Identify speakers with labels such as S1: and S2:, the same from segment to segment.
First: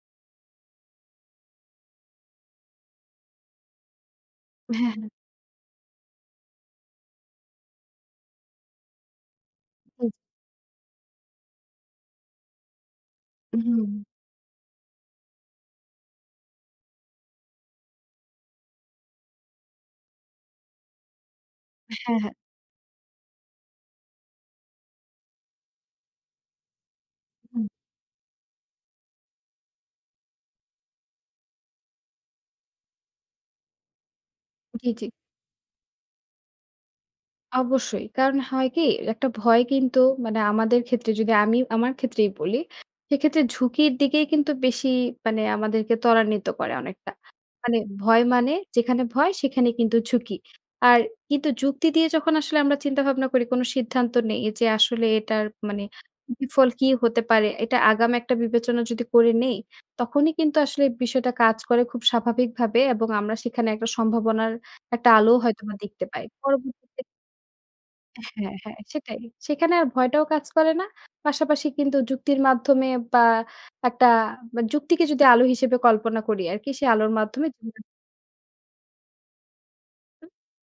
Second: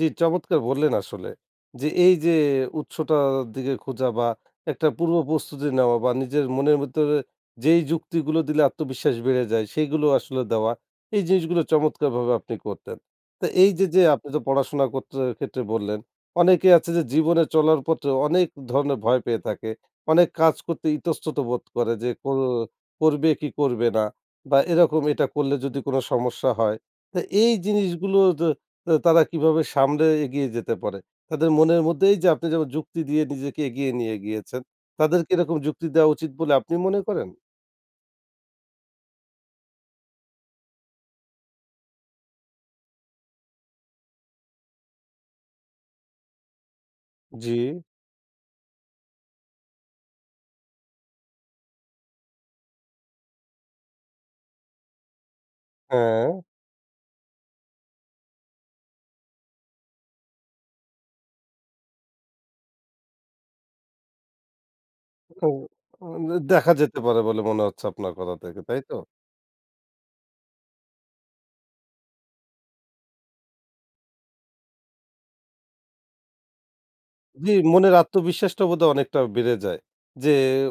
S1: জি, চমৎকার বললেন আসলে! যে, এই যে উৎসটার দিকে খোঁজা বা একটা
S2: হ্যাঁ, হ্যাঁ।
S1: পূর্ব প্রস্তুতি নেওয়া বা নিজের মনের ভিতরে যেই যুক্তিগুলো দিলে আত্মবিশ্বাস বেড়ে যায়
S2: জি,
S1: সেগুলো
S2: জি।
S1: আসলে দেওয়া। এই জিনিসগুলো চমৎকারভাবে আপনি করতেন। তো এই যে,
S2: হুম।
S1: যে আপনি তো পড়াশোনা করতে ক্ষেত্রে বললেন অনেকেই আছে যে জীবনে চলার পথে অনেক ধরনের ভয় পেয়ে থাকে। অনেক কাজ করতে ইতস্তত বোধ করে যে,
S2: হ্যাঁ, হ্যাঁ।
S1: কর করবে কি করবে না বা এরকম এটা করলে যদি কোন সমস্যা হয়। তো এই
S2: হু।
S1: জিনিসগুলো তারা কিভাবে সামলে এগিয়ে যেতে পারে? তাদের মনের মধ্যে এই যে আপনি যেমন যুক্তি দিয়ে নিজেকে এগিয়ে নিয়ে গিয়েছেন
S2: জি, জি।
S1: তাদের কি এরকম যুক্তি দেওয়া উচিত বলে আপনি মনে করেন?
S2: অবশ্যই। কারণ হয় কি একটা ভয় কিন্তু মানে আমাদের ক্ষেত্রে যদি আমি আমার ক্ষেত্রেই বলি, সেক্ষেত্রে ঝুঁকির দিকেই কিন্তু বেশি মানে আমাদেরকে ত্বরান্বিত করে অনেকটা। মানে
S1: জি।
S2: ভয় মানে যেখানে ভয়, সেখানে কিন্তু ঝুঁকি। আর কিন্তু যুক্তি দিয়ে যখন আসলে আমরা চিন্তা ভাবনা করি কোন সিদ্ধান্ত নেই যে, আসলে এটার মানে
S1: হ্যাঁ।
S2: বিফল কি হতে পারে। এটা আগাম একটা বিবেচনা যদি করে নেই, তখনই কিন্তু আসলে বিষয়টা কাজ করে খুব স্বাভাবিকভাবে এবং আমরা সেখানে একটা সম্ভাবনার একটা আলোও
S1: [unintelligible]
S2: হয়তোবা দেখতে
S1: আ
S2: পাই।
S1: দেখা যেতে
S2: পরবর্তীতে
S1: পারে বলে মনে হচ্ছে আপনার কথা
S2: হ্যাঁ,
S1: থেকে।
S2: হ্যাঁ
S1: তাই তো?
S2: সেটাই। সেখানে আর ভয়টাও কাজ করে না। পাশাপাশি কিন্তু যুক্তির মাধ্যমে বা একটা বা যুক্তিকে যদি আলো হিসেবে কল্পনা করি, আরকি সেই আলোর মাধ্যমে
S1: জি,
S2: [unintelligible]
S1: মনের আত্মবিশ্বাসটা বোধহয় অনেকটা বেড়ে যায়। যে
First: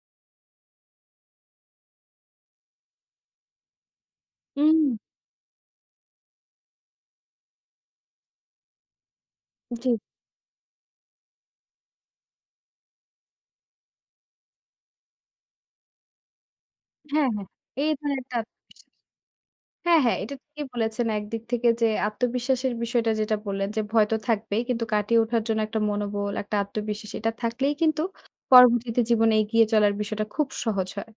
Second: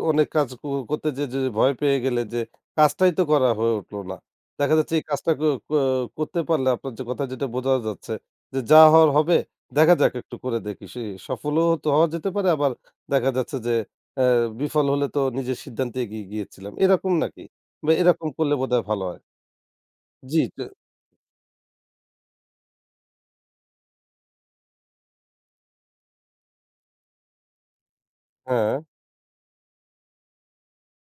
S1: অনেক কাজ ক করতে যেয়ে যদি ভয় পেয়ে গেলে যে কাজটাই তো করা হয়ে উঠলো না। দেখা
S2: হুম।
S1: যাচ্ছে এই কাজটা ক ক করতে পারলে আপনার যে কথা যেটা বোঝা যাচ্ছে যে, যা হওয়ার হবে, দেখা
S2: জি।
S1: যাক একটু করে দেখি। সে সফলও হওয়া যেতে পারে আবার দেখা যাচ্ছে যে, অ্যা বিফল হলে তো নিজের সিদ্ধান্তে এগিয়ে গিয়েছিলাম। এরকম
S2: হ্যাঁ,
S1: নাকি?
S2: হ্যাঁ।
S1: বা
S2: এই ধরনের
S1: এরকম
S2: একটা
S1: করলে বোধহয়
S2: বিশ্বাস
S1: ভালো হয়।
S2: হ্যাঁ, হ্যাঁ, এটা
S1: জি, তো।
S2: ঠিকই বলেছেন একদিক থেকে যে আত্মবিশ্বাসের বিষয়টা যেটা বললেন যে, ভয় তো থাকবেই কিন্তু কাটিয়ে ওঠার জন্য একটা মনোবল, একটা আত্মবিশ্বাস এটা থাকলেই কিন্তু
S1: হ্যাঁ।
S2: পরবর্তীতে জীবনে এগিয়ে চলার বিষয়টা খুব সহজ হয়।